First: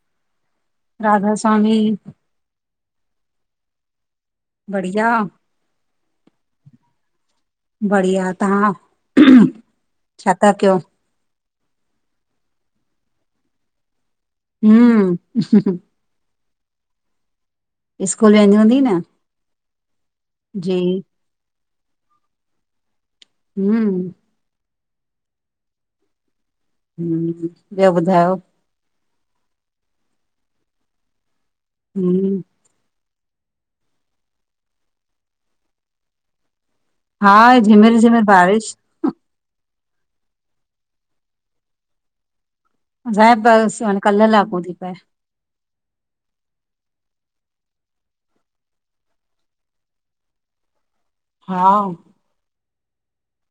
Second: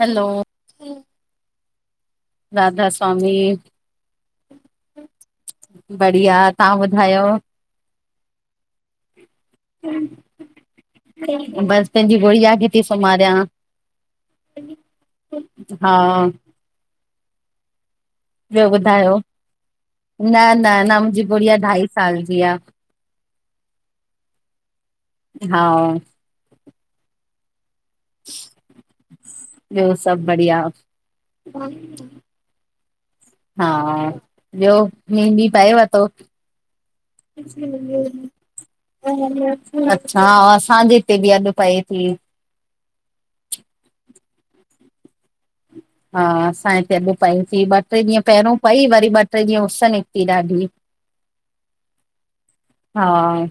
हलो, राधा स्वामी! राधा स्वामी! बढिया? बढ़िया तव्हां ॿुधायो बढ़िया, तहां अह्म्म्म्म, छाता कियो? बस, पंहिंजी गुड़ीया खे ती सुमारियां। हम्म, हा। स्कूल वेंदी ॿियो हूंदी न? ॿुधायो न न जी, न मुंहिंजी गुड़िया ढाई साल जी आहे। हम हा हह मम ॿियो ॿुधायो? ॿियो सभु बढ़िया। हम्म, हा ॿियो मीं बि पए वे तों? हा झिमिर झिमिर बारिश [unintelligible] [unintelligible] अच्छा असांजे हिते बि अॼु पए थी। [unintelligible] कल्ह लाखों थी पए। हा असां हिते अॼु पईसीं ॿ टे ॾींहं पहिरियों पई वरी ॿ टे ॾींहं उस निकिती ॾाढी। हा हा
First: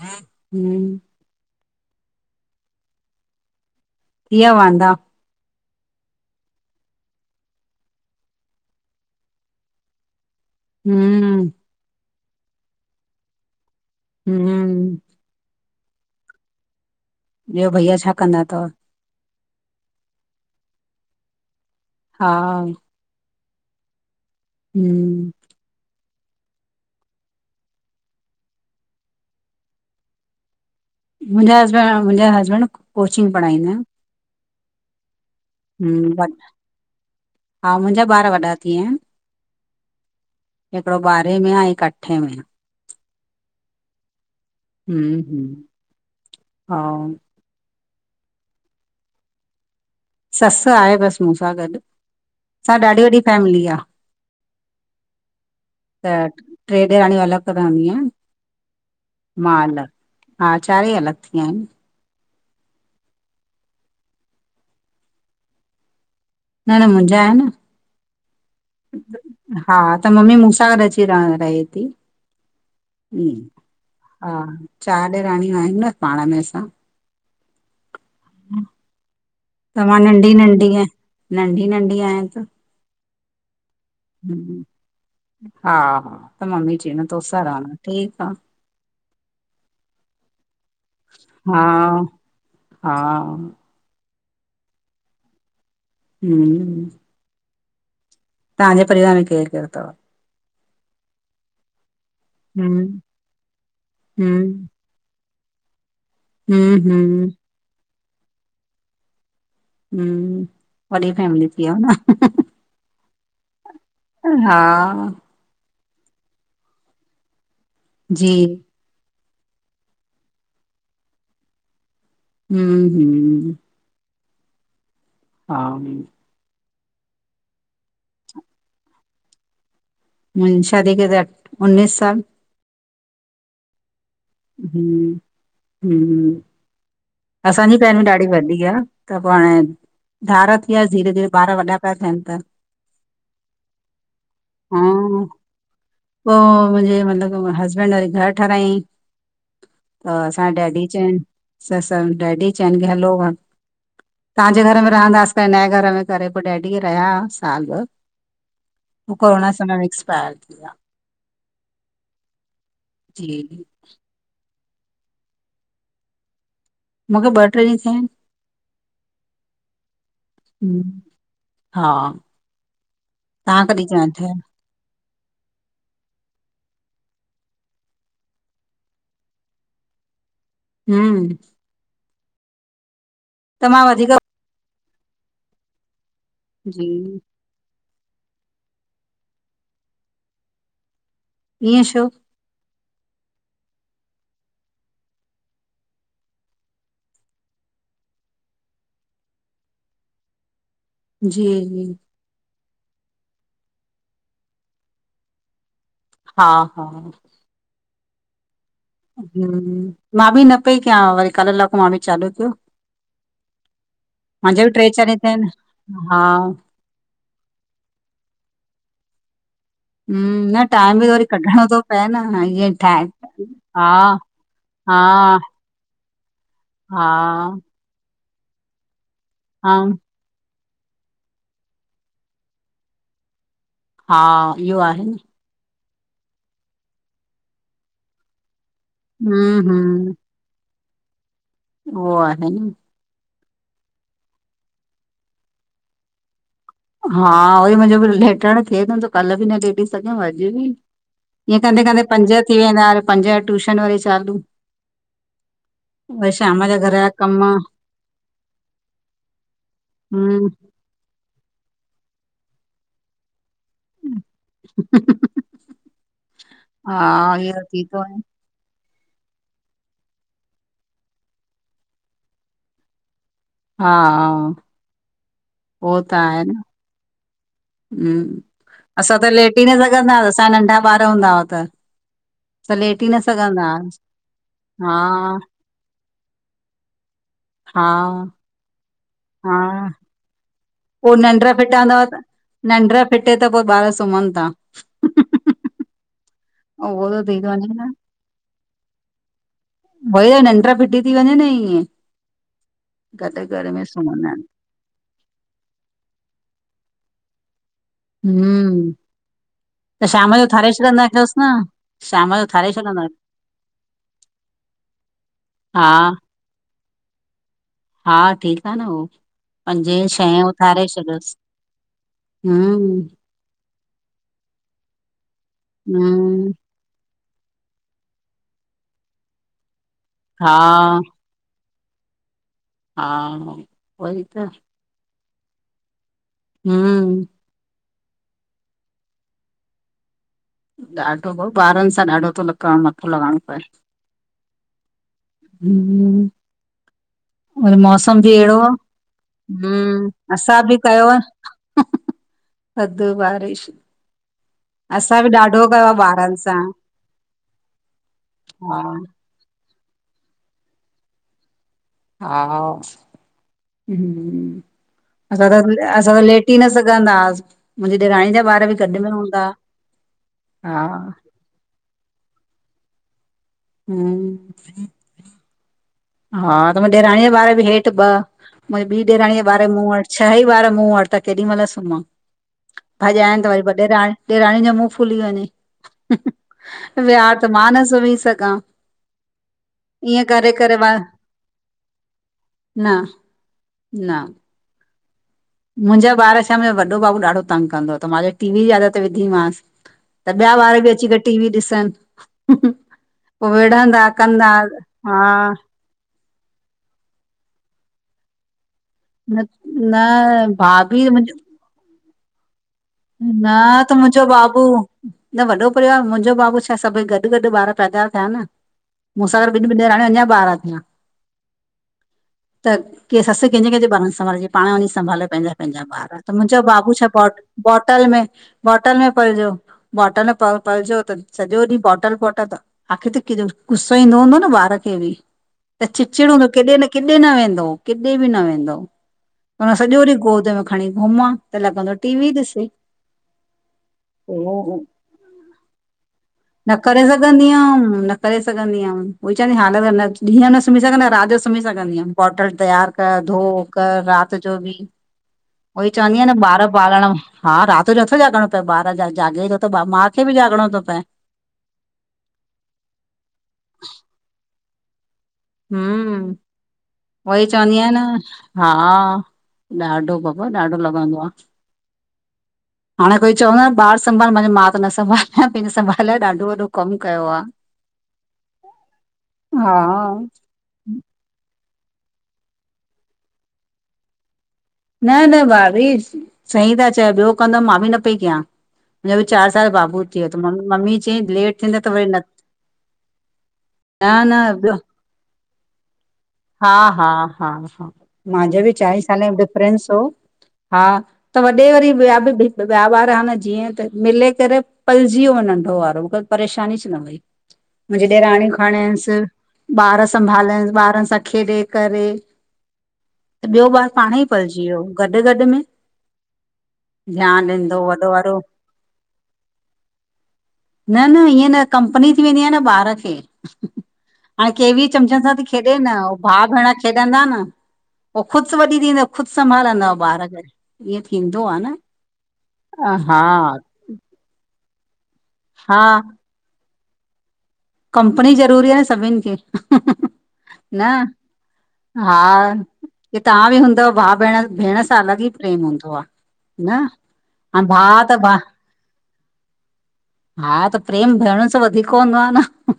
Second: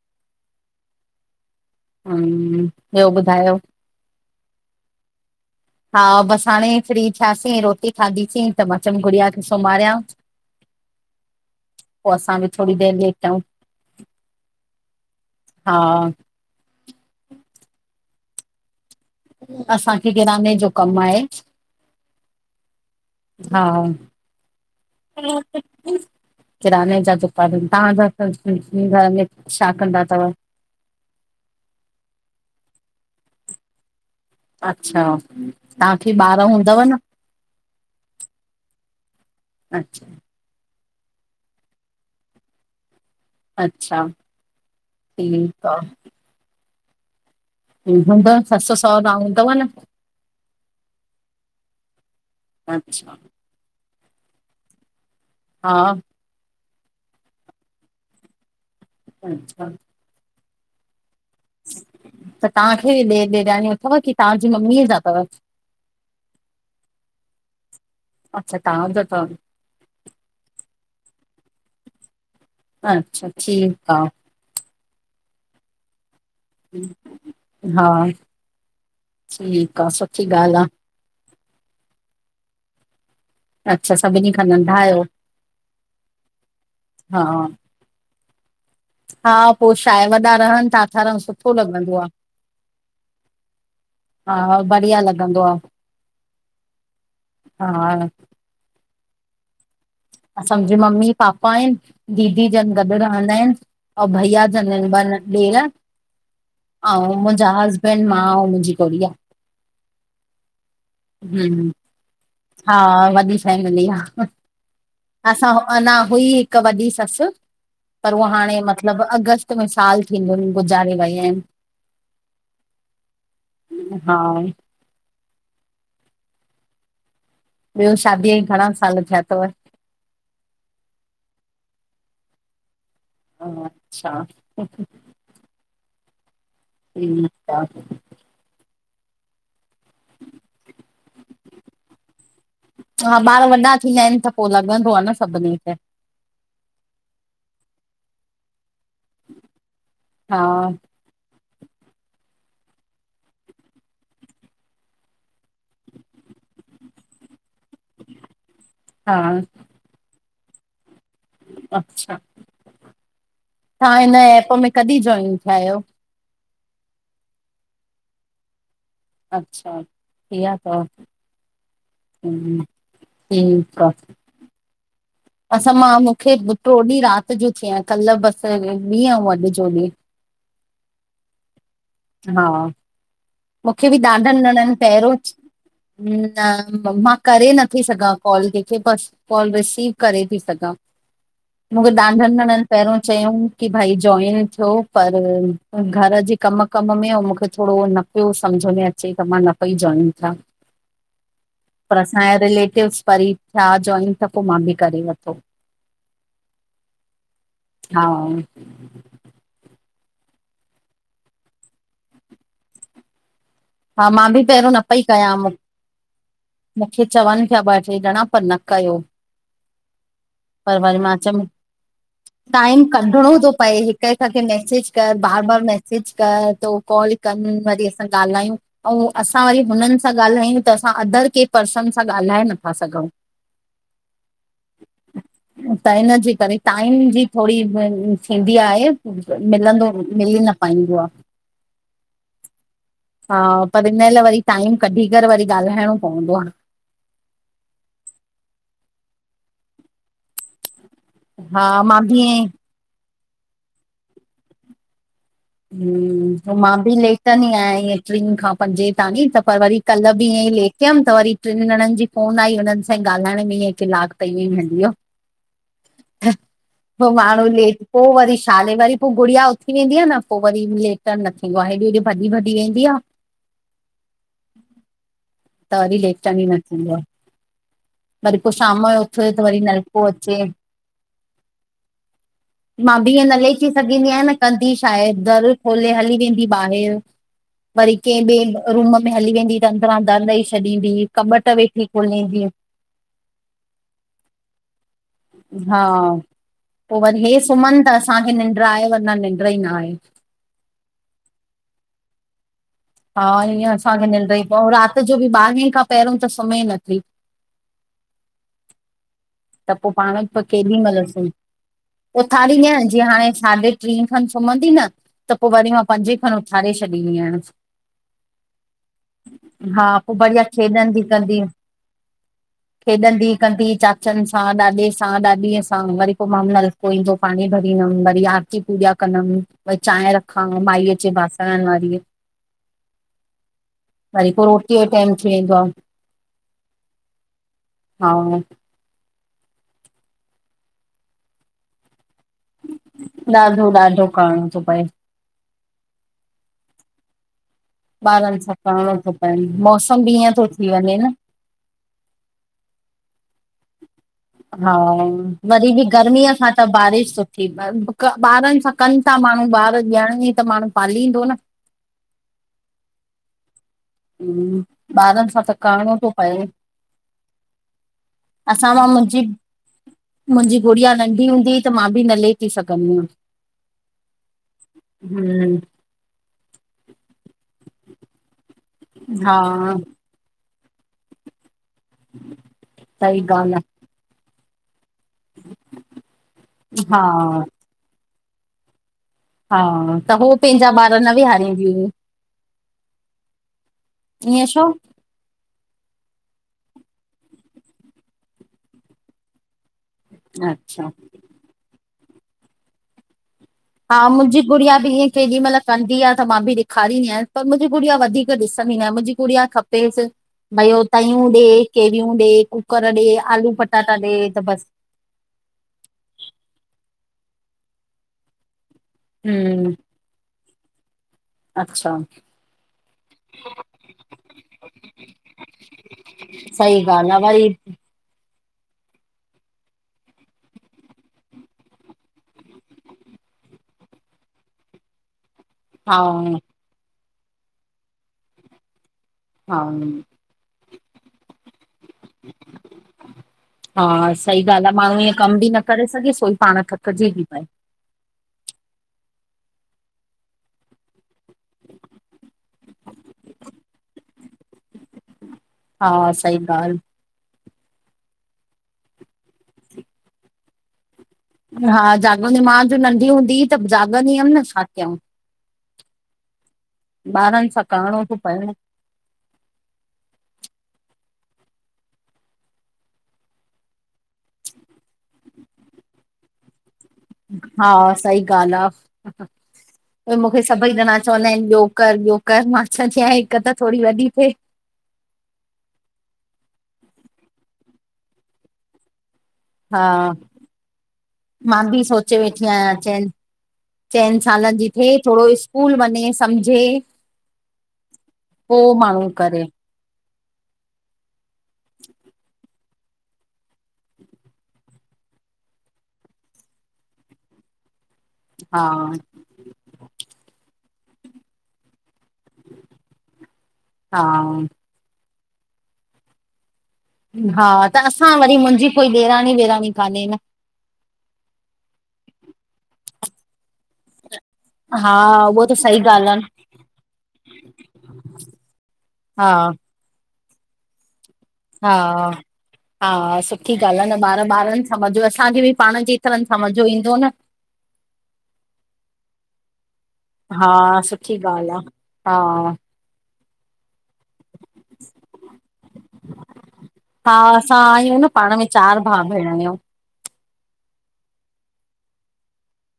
हम हम ॿियो ॿुधायो? थी वयों वांदा? हा बस हाणे फ्री थियासीं रोटी खाधीसीं त म चम गुड़िया खे सुम्हारियां। हम पोइ असां बि थोरी देरि लेटउ। हम हा ॿियो भईया छा कंदा अथव? असांखे किराने जो कम आहे। हा हा हम्म, किराने जा दुकान आएन, तव्हांजा घर में छा कंदा अथव? मुंहिंजा हस्बैंड मुंहिंजा हस्बैंड कोचिंग पढ़ाईंदा आहिनि। अच्छा तव्हांखे ॿार हूंदव न हा मुंहिंजा ॿार वॾा थी विया आहिनि। अच्छा हिकिड़ो ॿारहें में आ हिक अठे में आहे। अच्छा ह ह ठीकु आ हा हुंदव न सस सोंअरा हंदव न? ससु आहे बसि मूंस सां गॾु असां ॾाढी अच्छा वॾी फैमिली आहे। हा त ट्रेडेराणी अलॻि रहंदी आहे मा अच्छा अलॻ - - हा चार ई अलॻ थी विया आहिन। त तव्हांखे बि ॾे बिरयान अथव की तव्हांजी मम्मीअ जा अथव। न न मुंहिंजा आहे न। अच्छा तव्हां ज तव। हा त मम्मी मूंसां गॾ अची रहण रहे थी। अच्छा ईअं ठीक आ। हा चारि ॼराणियूं आहियू न पाण में। हा ठीक त आहे मां सुठी नंढी ॻाल्ह आ। नंढी आहियां नंढी नंढी आय त - - अच्छा स - - हा हा त मम्मी चयई हा तोसा रहंदम ठीक आ। हा पो छाए, वॾा रहन था, ठारणु सुठो हा लॻंदो आ। हा हा हा बढ़िया लॻंदो आ। हम्म हा तव्हांजेे परिवार में केर केर थव? अ सम्झ मम्मी पापा आहिन, दीदी जन हम्म गॾु रहंदा आहिन, अं भइया हम्म जन ॾेर हम्म अंउ हम्म मुंजा हसबैंड, मां अंउ मुंजी गुड़िया। हम्म, वॾी फैमिल थी हम्म वयव न। हा, वॾी फैमिली आ। हा असां अंञा हुई हिक वॾी ससु, पर उअ जी हाणे मतलब मतलब अगस्त में साल थींदुन, गुज़ारे वई आहिन। हम्म हम्म - - हा हा ॿियो शादीअ खे घणा साल थिया थव? मुंजी शादीअ खे त उन्नीस साल। अच्छा! हम्म- हम्म हम्म असांजी फैमिली बि ॾाढी वडी आ। त पोइ हाणे धार थी विया सीं, धीरे- धीरे ॿार वॾा पिया थियन त। हा ॿार वॾा थींदा आहिन त पो हा लॻंदो आ न सभिन खे। पो मुंजे मतलब हसबैंड वरी घर ठारायंई। त हा असांज डैडी चंअन त डैडी चयन कि हलो तव्हांजे घर में रहंदास त पो नये घर में करे पो डैडी रहिया साल-ॿ हा उ कोरोना समय एक्सपायर थी व्या। अच्छा! जी तां हिन एप में कॾहिं जॉइन थिया आयो? मूंखे ॿ ट्रे ॾींहं थिया आहिन। अच्छा इं अथव हम्म, - - हा। तव्हां ठीकु कॾहिं आहे जाइन थिया? असां मां मूंखे टयो ॾींहुं रात जो थि आयां, कल बसि ॾींहुं ऐं अॼु जो ॾींहुं। हम्म - - हा - - त मां मूंखे बि वधीक ॾाढा ॼंणन पहिरियों, जी पर मां करे नथी सघां। कॉल कंहिंखे, बस कॉल रिसीव करे थी सघां, ईअं मूंखे छो ॾाडन ॼंणन पहिरियों चयंउं कि भई जॉइन थियो, पर घर जे कम कम में ऐं मूंखे थोड़ो न - - उो सम्झ में अचे त मां न पई जाइन थियां। जी जी पर असांजा रिलेटिव्स परींय थिया जॉइन त पोइ मां बि करे वरतो। हा हा हा हूँ, मां बि न पई कयां, वरी कल लाको मां बि चालू कयो। हा मां मांजा बि पहिरियों ट्रे चार हिते आहिन, हा मुखे चवनि पिया ॿ ट्रे ॼंणा, पर न कयो। हम्म न पर वरी टाइम बि मां च्युम, कढणो थो पए न ईअं टाईम ठाहे कढिणों तो पए हा हिक- हिक खे मैसेज हा कर बार -बार मैसज सेज कर त हो कॉल कन हा वरी असां ॻाल्हायूं, अंउं असां वरी हम हुननि सां ॻाल्हायूं, त असां अदर केंह पर्सन सां ॻाल्हाए नथा सघंउं। हा इह्यो आहे न त इन्हजे करे, टाईम जी थोड़ी थींदी आहे हम्म मिलंदो, हम्म मिली न पाईंदो आ। उहो, आहे न हा, पर हिन लाए वरी टाइम कढी करे वरी ॻाल्हाइणो पवंदो आ। हा उहोई मुंजो बि लेटण थिए न थो त कल्ह बि न लेटी सघियम अॼु बि इअं हा कंदे मां -कंदे बि पंज ईअं थी वेंदा, अरे पंज ट्य़ुशन वरी चालू वरी हू, हो शाम मां जा घर बि जा कम लेटंदी आहियां, इअं ट्रीं खां पंजे तांणी त पर वरी कल्ह बि ईअं हम्म ई लेट टियमि त वरी टिनि ॼणनि जी फोन आई हुननि सां ई ॻाल्हाइण में ईंअंई किलाक त इंयेंई हली वियो, पो हा माण्हू इहो लेट थी थो पो वञे वरी छ छा ले वरी पो गुड़िया उथी वेंदी आ न पो वरी लेटड़ न थींदो आ, हेॾे- होॾे भॼी -भॼी वेंदी आ हा। त वरी लेटड़ ही न थींदो आ। वरी हम्म पो शाम जो असां उथु त वरी लेटी न नलको सघंदा हुआसीं अचे असांजा नंढा ॿार हूंदा हुआ त असां मां लेटी बि ईंयं न सघंदा लेटी हुआसीं सघिंदी आहियां, न कंदी छा हा हे दर खोले हली वेंदी ॿाहिरि। हा वरी कंहिं ॿिए रूम में हली वेंदी, हा त अंदरां दर ॾेई छॾींदी कॿट वेठी खोलींदी निंड्र फिटे त पो ॿार सुम्हनि ता। हा, पो वरी त हे थी थो वञे सुमन न अस असांखे निंड्र आहे, वरना निंड्र ई ना हे। होई या निंड्र फिटी ती वंञें न ईयें। हा ईअं असांखे सुम्हंदा निंड्र ई आहिनि कोन, अंउं रात जो बि ॿारहें खां पहिरियों त सुम्हे नथी हम्म त पो पांण, शाम पो जो ठाहे केॾीमल सुम, छॾंदासि न शाम जो उथारींदी ठाहे आहियां जीअं छॾंदा हाणे साढे ट्रीं खन सुम्हंदी न, त पो वरी मां हा पंजे खनि उथारे छॾींदी आहियांसि। हा ठीकु आ न हो हा, पो बढ़िया खेॾंदी कंदी। हम्म खेॾंदी कंदी चाचनि सां, ॾाॾे सां, ॾाॾीअ सां वरी पो हम्म मामनल को ईंदो पांणी भरींदमि, वरी आरती पूजा कंदमि, वरी चांय रख खां, हा माई अचे बासंणन वारी हीय हा। वरी पो त रोटीअ यो टाइम थी वेंदो आ। हम्म हा। ॾाढो भाऊ ॿारनि सां ॾाढो तो म़थो हण मथो लॻाएणों पए। ॾाढो ॾाढो करिणो थो पए हम्म वरी मौसम बि ॿारनि सां अहिड़ो आ करिणो थो पए मौसम बि हम्म ईअं थो असां थी बि वञे कयो न आ थद्ध बारिश हा। असां ॾाढो वरी बि कयो आहे गर्मीअ ॿारनि सां त बारिश सुठी, ॿ क ॿारनि सां हा कनि ता माण्हूं ॿार ॾियण ई त माण्हू पालींदो न। हा, ॿारनि सां असां त, करिणो थो असां त पए लेटी न सघंदा हास। मुंजी ॾेराणी जा ॿार बि गॾु में हूंदा। मुंजी हा गुड़िया नंढी हूंदी हुई त मां बि न लेटी सघंदी हमि। हूं, हूं, हा त मुंजे ॾेराणीअ जा बार बि हेठि ॿ मुंहिंजी ॿी हा ॾेराणीअ जा बार मूं वट। छह ई ब वार मुं वट त केॾी महिल सुम्हां अॼ सही आएन त ॻाल्हि वरी आहे ब ॾेराणी ॾेराणी जो मूं फूली वञे, हा विहार त मां न सुम्ही सघां। हा, त ईअं उ करे पें जा करे बार मां न वेहारींदी हुई, न न ईअ छो? मुंहिंजा ॿार छा मुंहिंजो वॾो बाबू ॾाढो तंग कंदो हो त मां चयो टीवी जी आदत विधी मास। त ॿिया वार बि अच्छा अची करे टीवी ॾिसनि। पो विढ़ंदा हा मुंहिंजी कंदा, गुड़िया बि ईअं हा। केॾी महिल कंदी आ, त मां बि ॾेखारींदीयां पर मुंहिंजी गुड़िया वधीक ॾिसंदी न आए मुंहिंजी न पुड़िया न खपेसि भई भाभी तयूं ॾे मुंहिंजो केवियूं ॾे कु कुूकर ॾे, न आलू पटाटा मुंहिंजो ॾे त बाबू बस। न वॾो परिवार मुंहिंजो बाबू छा सभई गॾु गॾु ॿार पैदा थिया न। मूंसां गॾ ॿिन हम्म बिन डेराणी अञा ॿार तियां। अच्छा। त, के ससु कंहिंजे कंहिंजे ॿारन खे संभालेजे पाण वञी संभाले पंहिंजा पंहिंजा ॿार त मुंहिंजो सही बाबू छा ॻाल्हि आहे पाट वरी बॉटल में, बॉटल में पलजो बॉटल प पलजो त सॼो ॾींहं बॉटल बॉटल। आख़िर त केजो गुसो ईंदो हूंदो न ॿार खे बि। त हा चिचिड़ो हूंदो केॾे न किडे न वेंदो किॾे बि न वेंदो। हा हुन सॼो ॾींह गोद में खणी घुमां त लॻंदो टीवी ॾिसे। हा सही ॻाल्हि आ पोइ माण्हू ईअं कम बि न करे सघे सोई पाण न करे थकिजी थी सघंदी पए। हुयमि न करे सघंदी आ उई चवंदी हाल ॾींहं न सुम्ही सघंदा रात सुम्ही सघंदी आ बॉटल तयार कर धो कर रात जो बि उएई हा चवंदी आ सही न ॿार ॻाल्हि पालण हा राति जो नथो जाॻणो पए ॿार जा जाॻे थो माउ खे बि जाॻणो थो पए। हा जाॻंदी मां मुंहिंज जो नंढी हूंदी त जाॻंदी हुअमि न छा कयूं। हूं उई ॿारनि सां चवंदी आयां न करिणो थो पए न हा। हा, ॾाढो बाबा ॾाढो लॻंदो आ। हाणे कोई चवंदो न ॿार संभाल मां चयो मां त न संभालां पंहिंजे संभाल लाइ ॾाढो वॾो कम कयो। आ हा सही ॻाल्ह हा आ, मूंखे। सभई ॼणा चवंदा आहिनि ॿियो कर ॿियो कर मां चवदी आं हिक त थोरी वॾी थे। न न, भाभी सही ता चयो ॿियो कंदमि मां बि न पई कयां। मुंहिंजो बि चारि साल हा बाबू थी वियो त म मम्मी चई लेट मां थींदो बि त वरी सोचे न वेठी आहियां चइनि न चइनि सालनि जी न, थिए थोरो स्कूल वञे सम्झे हा हा हा हा। मांजे बि पोइ चई माण्हू साल जो करे डिफरेंस हो हा। त वॾे वरी ॿिया बि ॿिया ॿार हा न जीअं त मिले करे पलजी वियो नंढो वारो। परेशानी च न वई। मुंहिंजी ॾेराणियूं हा खणेयसि, ॿार संभालनि ॿारनि सां खेॾे करे त ॿियो ॿारु हा पाणे ई पलजी वियो गॾिगॾि में हा! ध्यानु ॾींदो त असां वॾो वरी वारो मुंहिंजी कोई ॾेराणी वेराणी कान्हे न। न, न इअं न कंपनी थी वेंदी आ न ॿारु खे। हाण केवी हा चमचनि सां ती उहो त खेॾे सही न, ॻाल्हि हू आहे भाउ-भेण खेॾंदा न, हो ख़ुदिसि वॾी थी त ख़ुदि हा संभालंदव ॿारु खे। ईअं थींदो आ न हा अ हा ॿारु ॿारनि सां मज़ो, असांखे बि हा पाण जेतिरनि सां मज़ो ईंदो न। कंपनी ज़रूरी आये सभिन खे। हा न सुठी ॻाल्हि हा की त्हां बि हूंदव भाउ-भेण, भेण सां अलॻि ई प्रेम हूंदो आ। न हा! असां आहियूं भाउ न त भा पाण में चारि भा-भेण आहियूं। हा! त प्रेम भेणुन सां वधीक हूंदो आ न। हं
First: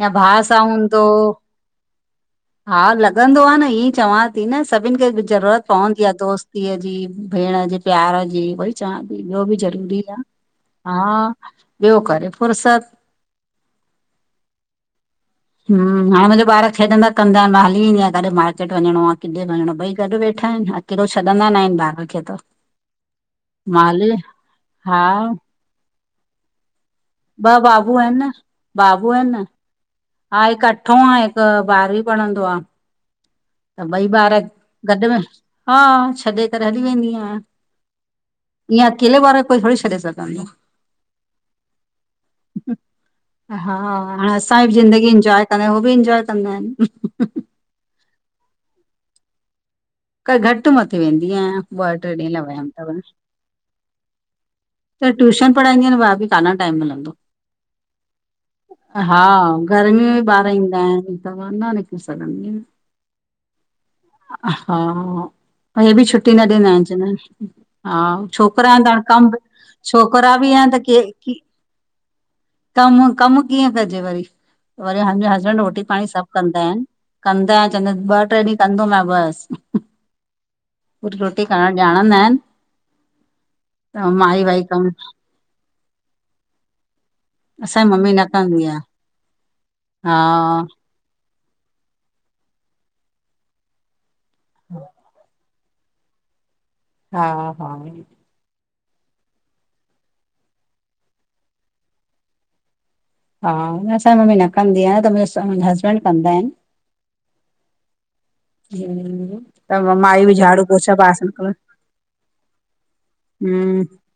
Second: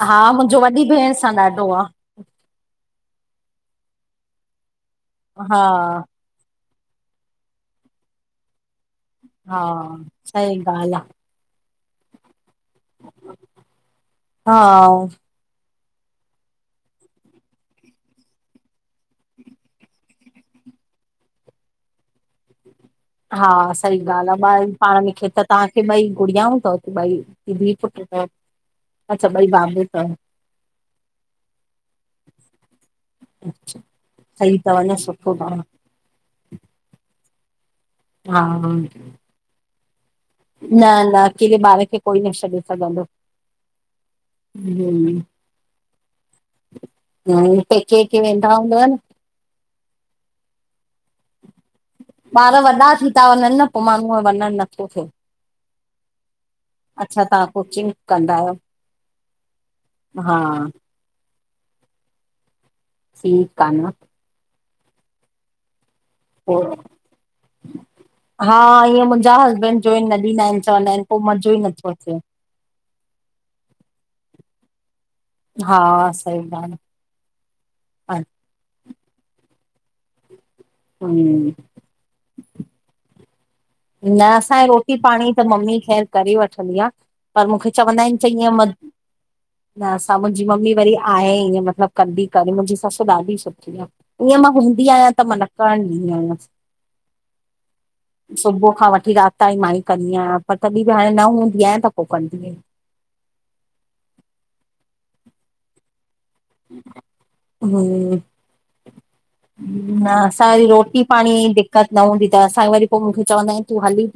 या हा भा सा मुंहिंजो वॾी हूंदो। भेण सां ॾाढो आ। हा लॻिंदो आ न हिअं चवां ती न सभिन खे हा ज़रूरत पोंवंदी आ दोस्त पीअ जी, भेण जे प्यार जी, भई चवां ती ॿियो बि हा ज़रूरी आ। सही ॻाल्हि आ ॿियो करे फुरसत हाउ हम्म! हाणे मुहिंजा ॿारु खेॾंदा कंदा। मां हली ईंदी आहियां काॾे मार्केट वञिणो आ, किॾे वञिणो ॿई गॾु वेठा आहिन ह हेॾो छॾिंदा न आहिन ॿारु खे त हा! मां सई हली ॻाल्हि आ ॿाइर हा पाण में खेत तांखे ॿई घुड़ियाऊं तव ॿई? हे ॿ बाबू धी-पुट्र आहिनि तव? न बाबू अच्छा आहिनि न ॿई भा-भेण तव। हा हिकु अठो आए, हिकु बारवी पढिंणंदो आ। त ॿई ॿारु सही अथव गॾु न इन सुठो अथव हा छॾे करे हली वेंदी आहिया, हा न ईअं अकेले ॿारु कोई थोड़ी छॾे सघ न अकेले ॿार खे कोई न छॾे [unintelligible] सघंदो। हा हाण असां जिंदगी हम्म इंजॉयं कंदा आयुं, हो बि इंजॉय कंदा आहिन हं न, पेके-वेके वेंदा हूंदव न? क घटि मथे वेंदी आहियां। ॿ टे ॾींहं लाइ ॿारु वयमि त वॾा वरी थी ता वंञनि न। पो माण्हूं वंञनि न त ट्यूशन पढ़ाईंदी आयां त भाभी काॾा टाइम मिलंदो। अच्छा तां कोचिंग कंदा आहियो हा गर्मियूंन में हा ॿारु ईंदा आहिनि त न मा निकिरी सॻिंदी अयां। ठीकु आ न हा, कल बि छुट्टी न पोइ ॾिननसि। हिननि हा हा छोकिरा अनि त हाणे ईअं कमु मुंहिंजा हसबैंड जोइन न छोकिरा ॾींदा बि आहिनि आहिन त चवंदा के आहिनि पोइ कि मज़ो ई नथो अचे कमु, कमु कीअं कजे वरी, वरी हंद-हद र हा रोटी पाणी सभु सही कंदा ॻाल्हि आहिनि, कंदा आहिन चवंदा इन आहे ॿ ट्रे ॾींहुं कंदो नाये बसि पुट्र रोटी हम्म करुण ॼाणंद इन न वाई असांजे कमु रोटी पाणी त मम्मी ख़ैरु करे वठंदी आ। पर मूखे असांजी चवंदा मम्मी आहिनि न चइंदी। अयां कंदी म आ न असां मुंहिंजी मम्मी वरी आहे ईअं मतिलबु कंदी करे। मुंहिंजी ससु ॾाढी सुठी आ, ईअं मां हूंदी आहिया त मना कान डिंदी आहियासि हा, हा सुबुह खां वठी राति ताईं मां ई कंदी आहियां, पर तॾी बि हाणे न हूंदी आहियां त पो कंदीयूं इन। हा न असांजी मम्मी न कंदी आ, न त मुहिसां मुहिंजा हसबैंड कंदा आहिनि। हूं हम्म त न, माई बि असांखे झाड़ू वरी पोछा रोटी बासण पाणींअ कर जी दिक्कत न हूंदी तव, असांखे वरी पो, मूखे चवंदा एन तूं हम्म हाली